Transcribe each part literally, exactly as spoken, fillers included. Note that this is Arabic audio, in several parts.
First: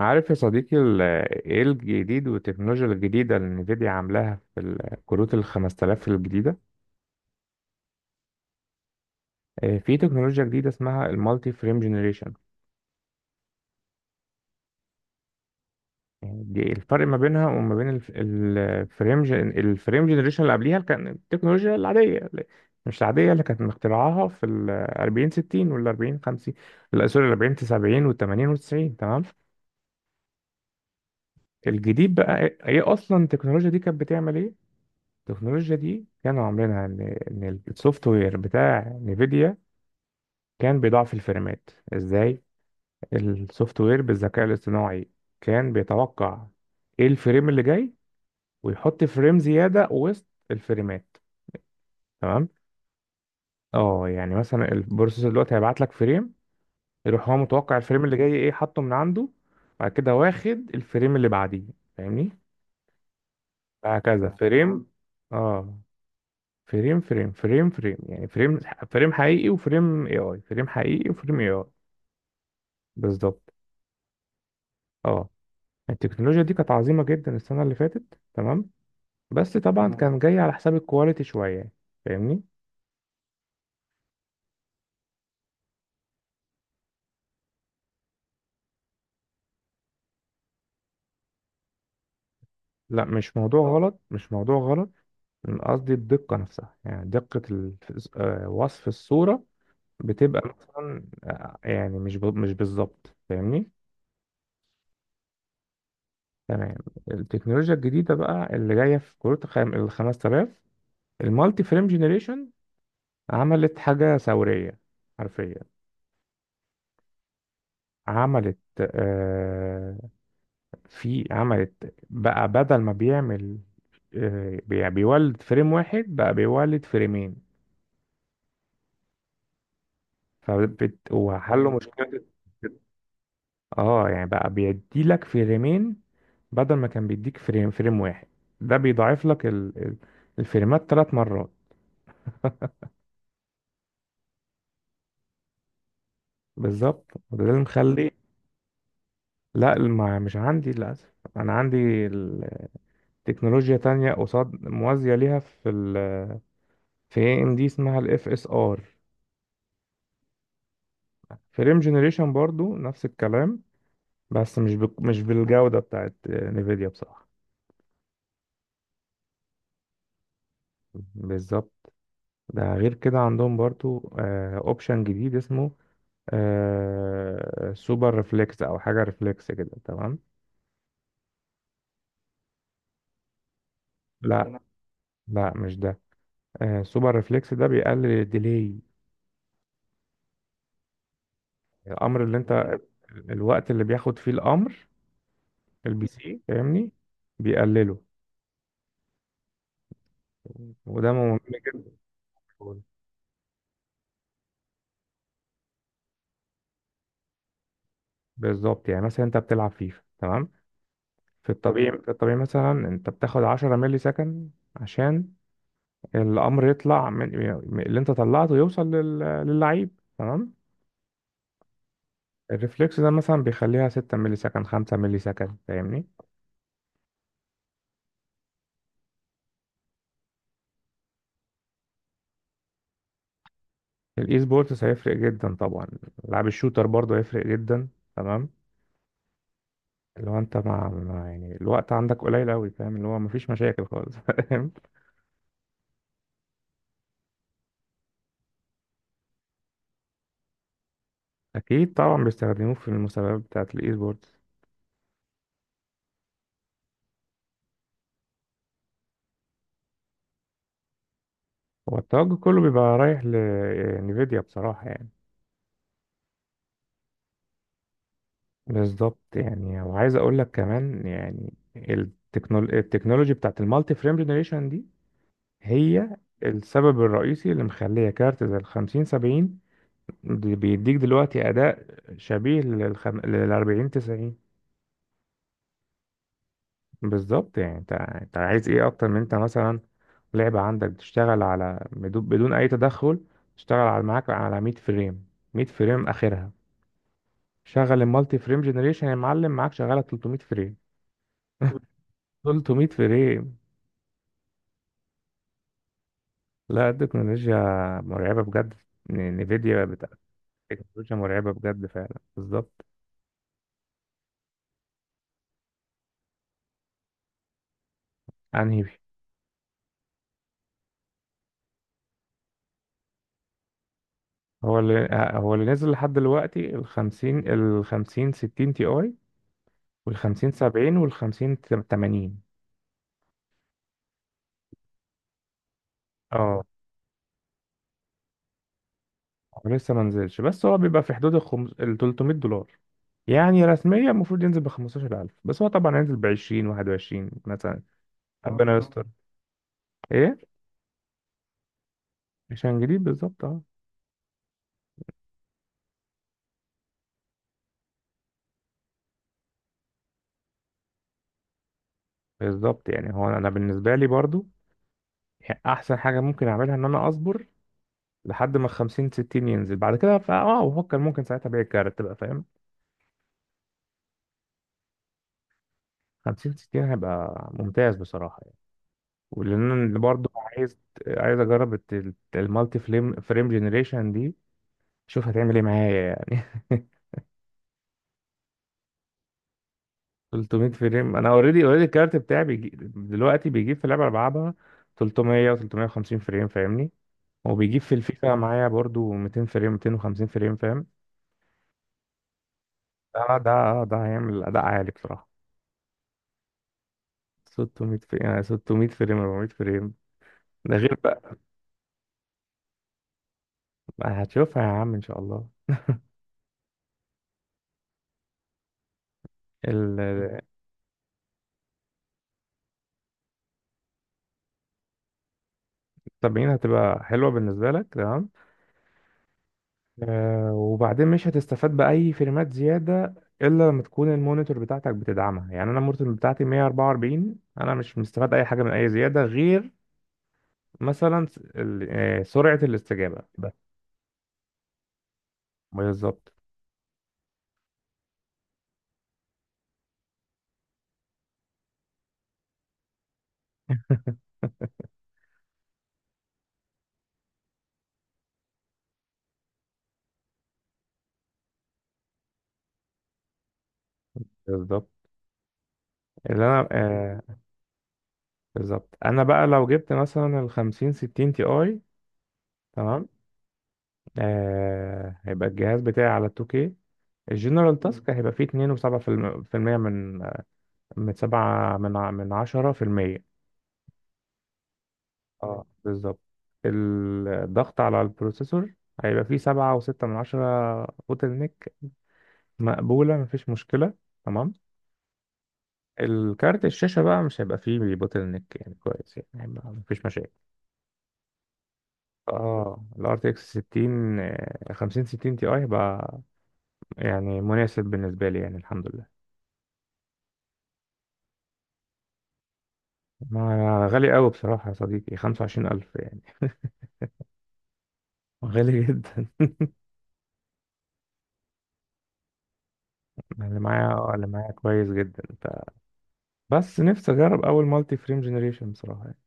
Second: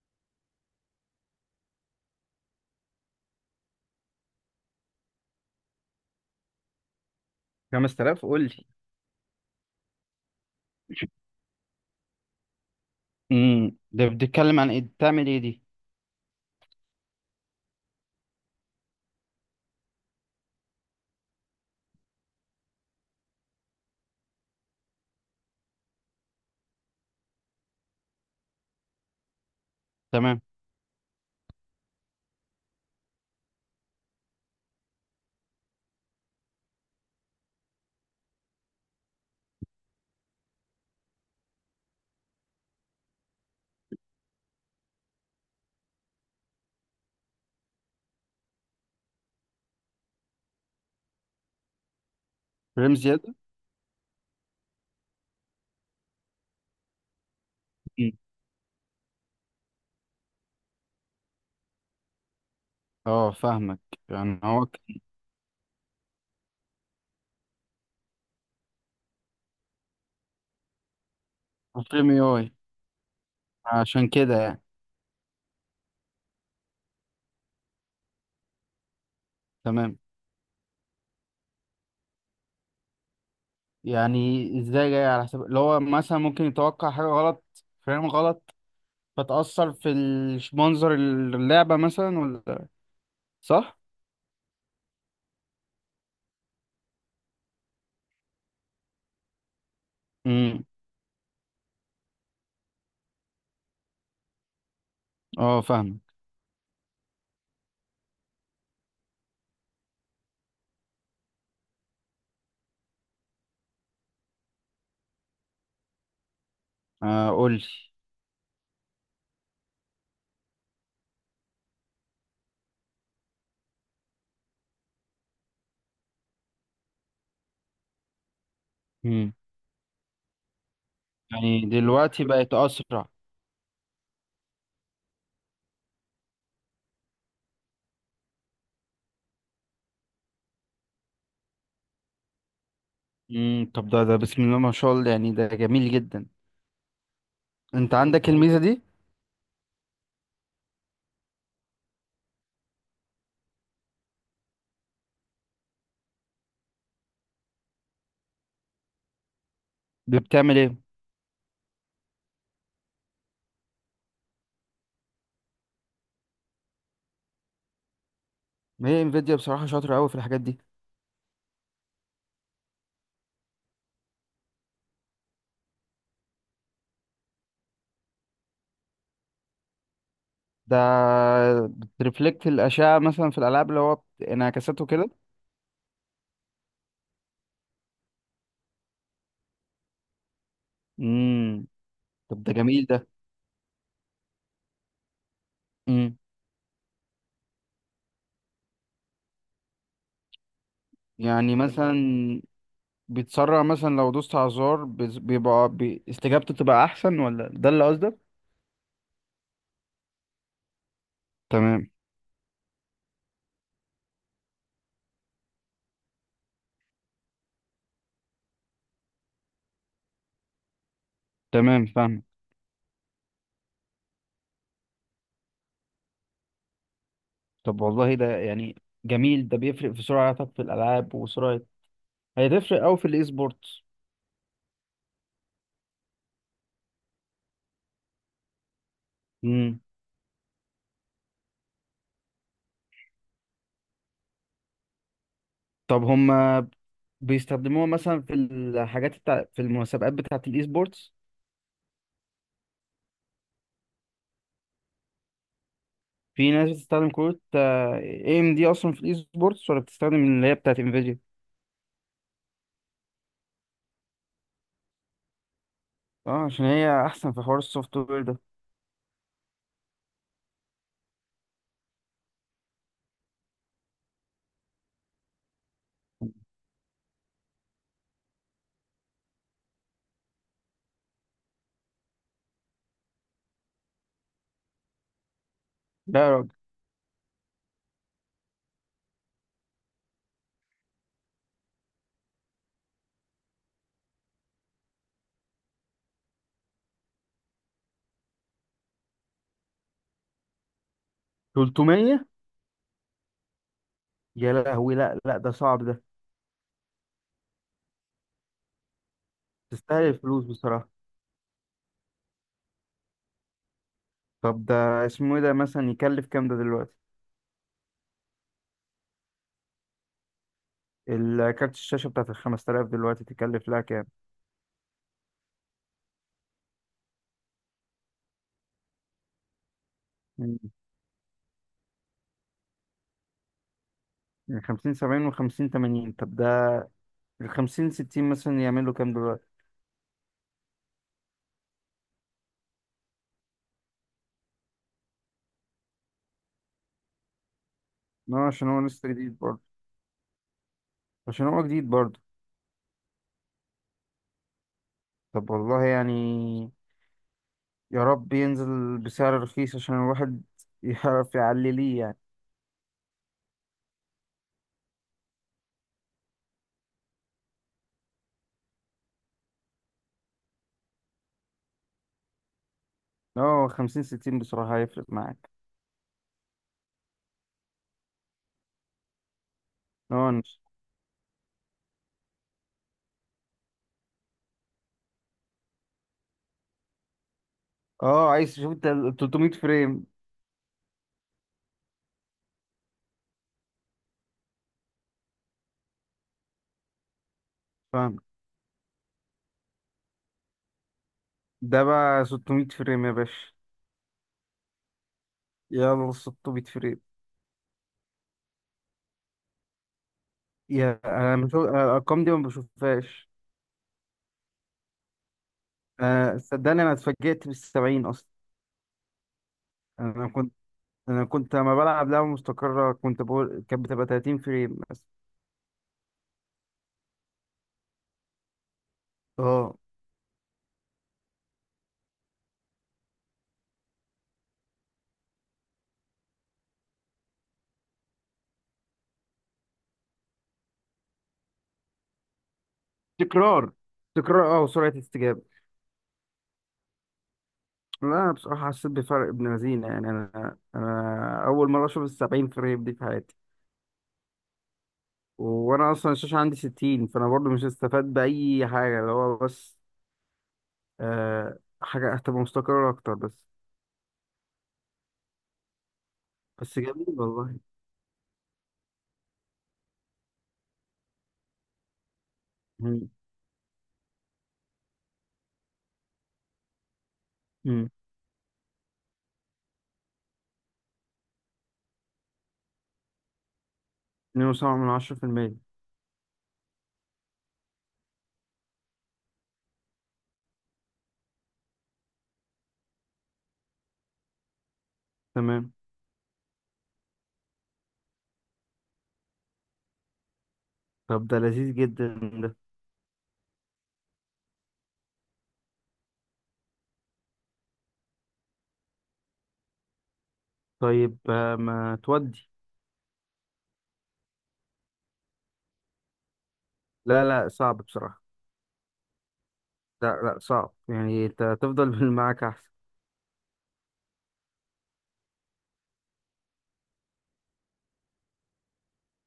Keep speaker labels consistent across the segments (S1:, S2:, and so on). S1: عارف يا صديقي، ال- ايه الجديد والتكنولوجيا الجديدة اللي نفيديا عاملاها في الكروت ال خمس آلاف الجديدة؟
S2: خمسة آلاف، قول لي.
S1: آه، في تكنولوجيا جديدة اسمها المالتي فريم جنريشن.
S2: امم ده بتتكلم عن ايه؟ بتعمل ايه دي؟
S1: دي الفرق ما بينها وما بين الف- الفريم جن- الفريم جنريشن اللي قبليها، اللي كان التكنولوجيا العادية، اللي- مش العادية اللي كانت مخترعاها في ال أربعين ستين وال أربعين خمسين، لا سوري، ال أربعين سبعين وال تمانين وال تسعين. تمام.
S2: تمام.
S1: الجديد بقى ايه إيه اصلا التكنولوجيا دي كانت بتعمل ايه؟ التكنولوجيا دي كانوا عاملينها ان ان السوفت وير بتاع نيفيديا كان بيضعف الفريمات ازاي. السوفت وير بالذكاء الاصطناعي كان بيتوقع ايه الفريم اللي جاي، ويحط فريم زيادة وسط الفريمات. تمام.
S2: فريم زياده.
S1: اه، يعني مثلا البروسيسور دلوقتي هيبعت لك فريم، يروح هو متوقع الفريم
S2: مم.
S1: اللي جاي ايه، حاطه من عنده. بعد كده واخد الفريم اللي بعديه. فاهمني؟
S2: اه، فاهمك.
S1: هكذا
S2: يعني هو
S1: فريم.
S2: ك-
S1: اه، فريم فريم فريم فريم، يعني فريم. فريم حقيقي وفريم اي اي، فريم حقيقي وفريم اي اي.
S2: فريم اي اي.
S1: بالظبط.
S2: عشان كده يعني.
S1: اه، التكنولوجيا دي كانت عظيمة جدا السنة اللي فاتت. تمام. بس طبعا، مم.
S2: تمام.
S1: كان جاي على حساب الكواليتي شوية. فاهمني؟
S2: يعني ازاي جاي على حساب اللي هو مثلا ممكن يتوقع حاجه غلط، فريم غلط، فتأثر في الش- منظر اللعبه مثلا ولا؟
S1: لا، مش موضوع، طب
S2: صح.
S1: غلط، مش موضوع غلط. أنا قصدي الدقة نفسها، يعني دقة ال- آه، وصف الصورة بتبقى
S2: امم،
S1: مثلا، آه، يعني مش ب- مش بالظبط. فاهمني؟
S2: اه، فاهمك.
S1: تمام. التكنولوجيا الجديدة بقى اللي جاية في كروت الخم- ال خمسة آلاف، المالتي فريم جنريشن، عملت حاجة ثورية حرفيا.
S2: آه، قول لي.
S1: عملت آه في عملت بقى، بدل ما بيعمل، آه بي- بيولد فريم واحد، بقى بيولد فريمين.
S2: امم
S1: فبت
S2: يعني
S1: وحلوا مشكلة.
S2: دلوقتي بقت اسرع؟
S1: اه، يعني بقى بيدي لك فريمين، بدل ما كان بيديك فريم فريم واحد. ده بيضاعف لك ال... ال- الفريمات ثلاث مرات.
S2: امم طب ده ده بسم الله ما شاء الله، يعني ده جميل جدا.
S1: بالظبط، وده اللي
S2: انت
S1: مخلي.
S2: عندك الميزه دي؟
S1: لا، ما مش عندي للاسف، انا عندي ال- تكنولوجيا تانية قصاد موازية ليها، في في اي ام دي، اسمها الاف اس ار.
S2: دي بتعمل ايه؟
S1: فريم جنريشن برضو نفس الكلام، بس مش بك... مش بالجودة بتاعت نيفيديا، بصراحة.
S2: ما هي انفيديا بصراحه شاطره قوي في الحاجات دي.
S1: بالظبط، ده غير كده عندهم برضو اوبشن جديد اسمه آه... سوبر ريفلكس، او حاجة ريفلكس كده. تمام.
S2: ده بترفلكت الاشعه مثلا في الالعاب، اللي هو بت-
S1: لا، تمام.
S2: انعكاساته كده.
S1: لا، مش ده. آه... سوبر ريفلكس ده بيقلل الديلي.
S2: امم
S1: الامر اللي
S2: طب
S1: انت.
S2: ده
S1: تمام.
S2: جميل ده.
S1: الوقت اللي بياخد فيه الامر البي
S2: امم
S1: سي. فاهمني؟ بيقلله، وده مهم
S2: يعني
S1: جدا.
S2: مثلا بيتسرع مثلا لو دوست على الزرار، بيز- بيبقى بي... استجابته تبقى احسن ولا ده اللي قصدك؟
S1: بالظبط، يعني مثلا انت بتلعب فيفا. تمام. في
S2: تمام.
S1: الطبيعي في الطبيعي مثلا انت بتاخد عشرة ملي سكند عشان الامر يطلع من من اللي انت طلعته، يوصل لل... للعيب. تمام.
S2: تمام، فاهم.
S1: الريفلكس ده مثلا بيخليها ستة ملي سكند، خمسة ملي سكند. فاهمني؟
S2: طب والله ده يعني جميل، ده بيفرق في سرعتك في الالعاب وسرعه، هيتفرق قوي في الاي سبورتس.
S1: الاي سبورتس هيفرق جدا طبعا. لعب الشوتر برضه هيفرق جدا. تمام.
S2: امم
S1: اللي هو انت مع مع- يعني الوقت عندك قليل قوي. فاهم؟ اللي هو مفيش مشاكل خالص فاهم.
S2: طب هما بيستخدموها مثلا في الحاجات بتاع، في المسابقات بتاعه الاي سبورتس؟
S1: اكيد طبعا، بيستخدموه في المسابقات بتاعت الاي سبورتس.
S2: في ناس بتستخدم كروت اي ام دي اصلا في الاي سبورتس ولا بتستخدم اللي هي بتاعت انفيديا؟
S1: هو التوجه كله بيبقى رايح لنفيديا بصراحة، يعني.
S2: اه، عشان هي احسن في حوار السوفت وير ده.
S1: بالظبط، يعني وعايز أقول لك كمان، يعني التكنول... التكنولوجي بتاعت المالتي فريم جنريشن دي، هي السبب الرئيسي اللي مخلية كارت زي الخمسين سبعين، دي- بيديك دلوقتي أداء شبيه للخم... للأربعين تسعين.
S2: لا يا راجل!
S1: بالظبط، يعني أنت أنت عايز إيه أكتر؟ من أنت مثلا، لعبة عندك بتشتغل على بدون بدون أي تدخل، تشتغل على معاك على مية فريم، مية فريم آخرها. شغل المالتي فريم جنريشن يا معلم، معاك شغاله تلتمية فريم.
S2: تلت ميه؟
S1: تلتمية فريم.
S2: يا لهوي، لا، لا، ده صعب ده.
S1: لا، التكنولوجيا مرعبه بجد. ن- نفيديا
S2: تستاهل
S1: بتاعت،
S2: الفلوس بصراحة.
S1: التكنولوجيا مرعبه بجد فعلا. بالظبط.
S2: طب ده اسمه ايه ده؟ مثلا يكلف كام ده دلوقتي؟
S1: انهي؟
S2: الكارت الشاشة بتاعت ال خمسة آلاف دلوقتي تكلف لها كام؟
S1: هو اللي آه، هو اللي نزل لحد دلوقتي ال خمسين، ال خمسين ستين تي اي، وال خمسين
S2: مم.
S1: سبعين، وال خمسين ثمانين.
S2: من خمسين سبعين و50 تمانين؟ طب
S1: اه،
S2: ده ال خمسين ستين مثلا يعمل له كام دلوقتي؟
S1: هو لسه ما نزلش، بس هو بيبقى في حدود ال خمس- ال تلتمية دولار. يعني رسميا المفروض ينزل ب خمستاشر ألف، بس هو طبعا هينزل ب عشرين، واحد وعشرين مثلا.
S2: اه، عشان
S1: ربنا
S2: هو
S1: يستر.
S2: لسه جديد برضه.
S1: ايه،
S2: عشان هو جديد برضه.
S1: عشان جديد، بالظبط اه.
S2: طب والله يعني يا رب ينزل بسعر رخيص، عشان الواحد يعرف يعلي ليه يعني.
S1: بالظبط، يعني هو انا بالنسبه لي برضو، احسن حاجه ممكن اعملها ان انا اصبر لحد ما خمسين ستين ينزل. بعد كده فا اه بفكر، ممكن ساعتها ابيع الكارت بقى. فاهم؟
S2: اه، خمسين ستين بصراحة هيفرق معاك.
S1: خمسين ستين هيبقى ممتاز بصراحه يعني. ولان أنا برضو
S2: اه، نش-
S1: عايز عايز اجرب الت- المالتي فليم فريم جنريشن دي، اشوف هتعمل ايه معايا. يعني
S2: اه، عايز تشوف انت ال تلت ميه فريم.
S1: ثلاثمئة فريم، انا اوريدي اوريدي الكارت بتاعي بيجي دلوقتي، بيجيب في اللعبه اللي بلعبها تلتمية و350 فريم. فاهمني؟ وبيجيب في
S2: فاهم.
S1: الفيفا معايا برضو ميتين فريم، ميتين وخمسين فريم. فاهم؟
S2: ده بقى ست ميه فريم يا
S1: ده ده
S2: باشا!
S1: آه، ده هيعمل اداء عالي بصراحه.
S2: يلا، ست ميه فريم!
S1: ستمية فريم، يعني ستمية فريم، ربعمية فريم. ده غير
S2: يا،
S1: بقى.
S2: انا بشوف، أنا الارقام دي ما بشوفهاش.
S1: هتشوفها يا عم ان شاء الله.
S2: آه، صدقني، انا اتفاجئت بال سبعين اصلا.
S1: ال
S2: انا كنت انا كنت لما بلعب لعبة مستقرة كنت بقول كانت بتبقى تلاتين فريم مثلا.
S1: سبعين هتبقى حلوه بالنسبه لك. تمام.
S2: اه،
S1: آه، وبعدين مش هتستفاد بأي فريمات زيادة، إلا لما تكون المونيتور بتاعتك بتدعمها. يعني أنا المونيتور بتاعتي مية وأربعة وأربعين، أنا مش مستفاد أي حاجة من أي زيادة، غير مثلا س- ال- آه، سرعة الاستجابة بس.
S2: تكرار، تكرار، اه، وسرعة استجابة.
S1: بالظبط.
S2: لا، انا بصراحه حسيت بفرق ابن لذينه يعني، انا انا اول مره اشوف السبعين فريم دي في حياتي. وانا اصلا الشاشه عندي ستين، فانا برضو مش هستفاد باي حاجه، اللي هو بس آه، حاجه هتبقى مستقره اكتر بس.
S1: بالظبط، اللي أنا
S2: بس جميل
S1: آه،
S2: والله.
S1: بالظبط أنا بقى لو جبت مثلا ال خمسين ستين تي أي.
S2: مم.
S1: تمام. آه، هيبقى الجهاز بتاعي على ال اتنين كي، الجنرال
S2: مم.
S1: تاسك هيبقى فيه اتنين فاصلة سبعة في المية من من سبعة من ع- من عشرة في المية.
S2: اتنين فاصلة سبعة من عشرة بالمية.
S1: اه بالظبط. الضغط على البروسيسور هيبقى فيه سبعة وستة من عشرة بوتل نيك، مقبولة مفيش مشكلة. تمام.
S2: تمام.
S1: الكارت الشاشة بقى مش هيبقى فيه بوتل نيك، يعني كويس يعني هيبقى مفيش مشاكل.
S2: طب ده لذيذ جدا ده.
S1: اه، ال آر تي إكس ستين، آه، خمسين ستين تي اي، هيبقى يعني مناسب بالنسبة لي يعني. الحمد لله.
S2: طيب، آه، ما تودي.
S1: ما غالي قوي بصراحة يا صديقي، خمسة وعشرين ألف يعني.
S2: لا، لا، صعب بصراحه.
S1: غالي جدا.
S2: لا، لا، صعب، يعني انت تفضل بالمعاك احسن.
S1: اللي معايا آه، اللي معايا كويس جدا، ف- بس نفسي اجرب اول مالتي فريم جنريشن بصراحة، يعني.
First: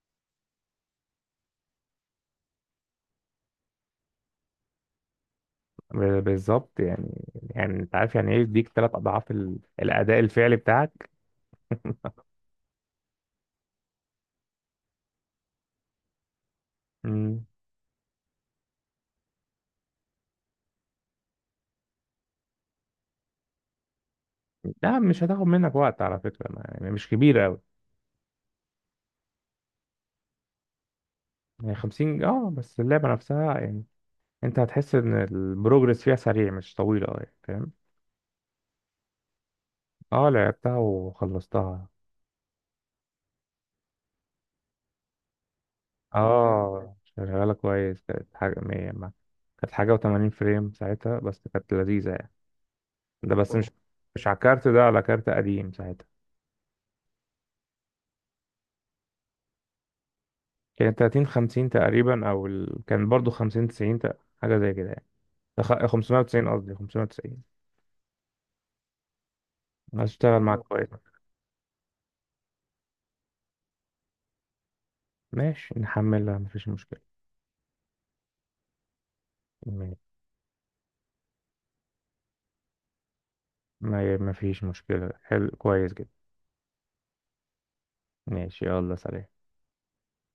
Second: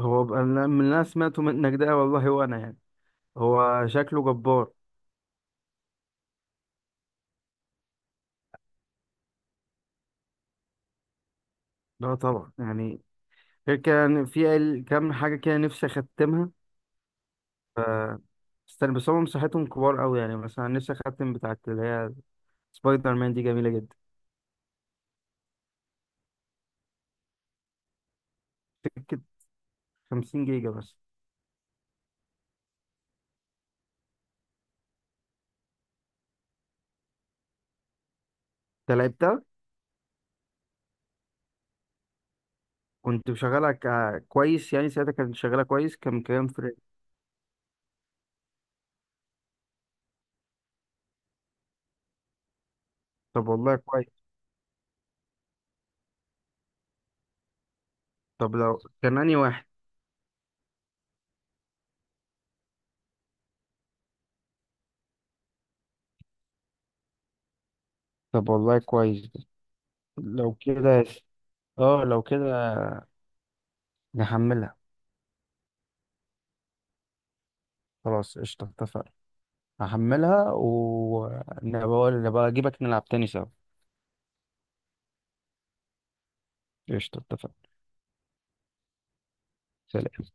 S2: هو بقى- من اللي انا سمعته منك ده والله، وانا يعني هو شكله جبار.
S1: ب- بالظبط يعني، يعني انت عارف يعني ايه يديك ثلاث اضعاف ال- الاداء الفعلي بتاعك.
S2: لا طبعا يعني، غير كان في ال- كام حاجة كده نفسي أختمها.
S1: مم.
S2: ف استنى بس، هم مساحتهم كبار أوي، يعني مثلا نفسي أختم بتاعت اللي هي سبايدر مان دي جميلة جدا.
S1: لا مش هتاخد منك وقت على فكره، ما يعني مش كبيره قوي.
S2: سكة خمسين جيجا بس.
S1: يعني خمسين، اه بس اللعبه نفسها يعني، انت هتحس ان البروجرس فيها سريع، مش طويله اه يعني. فاهم؟
S2: أنت لعبتها؟
S1: اه، لعبتها وخلصتها.
S2: كنت مشغلها ك- كويس يعني ساعتها؟ كانت شغالة كويس؟ كان كام فريم؟
S1: اه، شغاله كويس، كانت حاجه مية ما- كانت حاجه و80 فريم ساعتها، بس كانت لذيذه يعني. ده
S2: طب
S1: بس مش
S2: والله كويس.
S1: مش على كارت، ده على كارت قديم ساعتها،
S2: طب لو كان أنهي واحد.
S1: كانت تلاتين، خمسين تقريبا، او ال... كان برضو خمسين تسعين تق- حاجه زي كده يعني. أخ- خمسمية وتسعين قصدي خمسمية وتسعين.
S2: طب والله كويس ده.
S1: هشتغل
S2: لو
S1: معاك، مم. كويس.
S2: كده يس- اه، لو كده نحملها.
S1: ماشي، نحملها مفيش مشكله.
S2: خلاص، قشطة، اتفقنا.
S1: ماشي.
S2: هحملها، ونبقى نبقى أجيبك نلعب تاني سوا.
S1: ما ما فيش مشكله، حلو كويس جدا.
S2: قشطة، اتفقنا.
S1: ماشي، يلا سلام.
S2: سلام.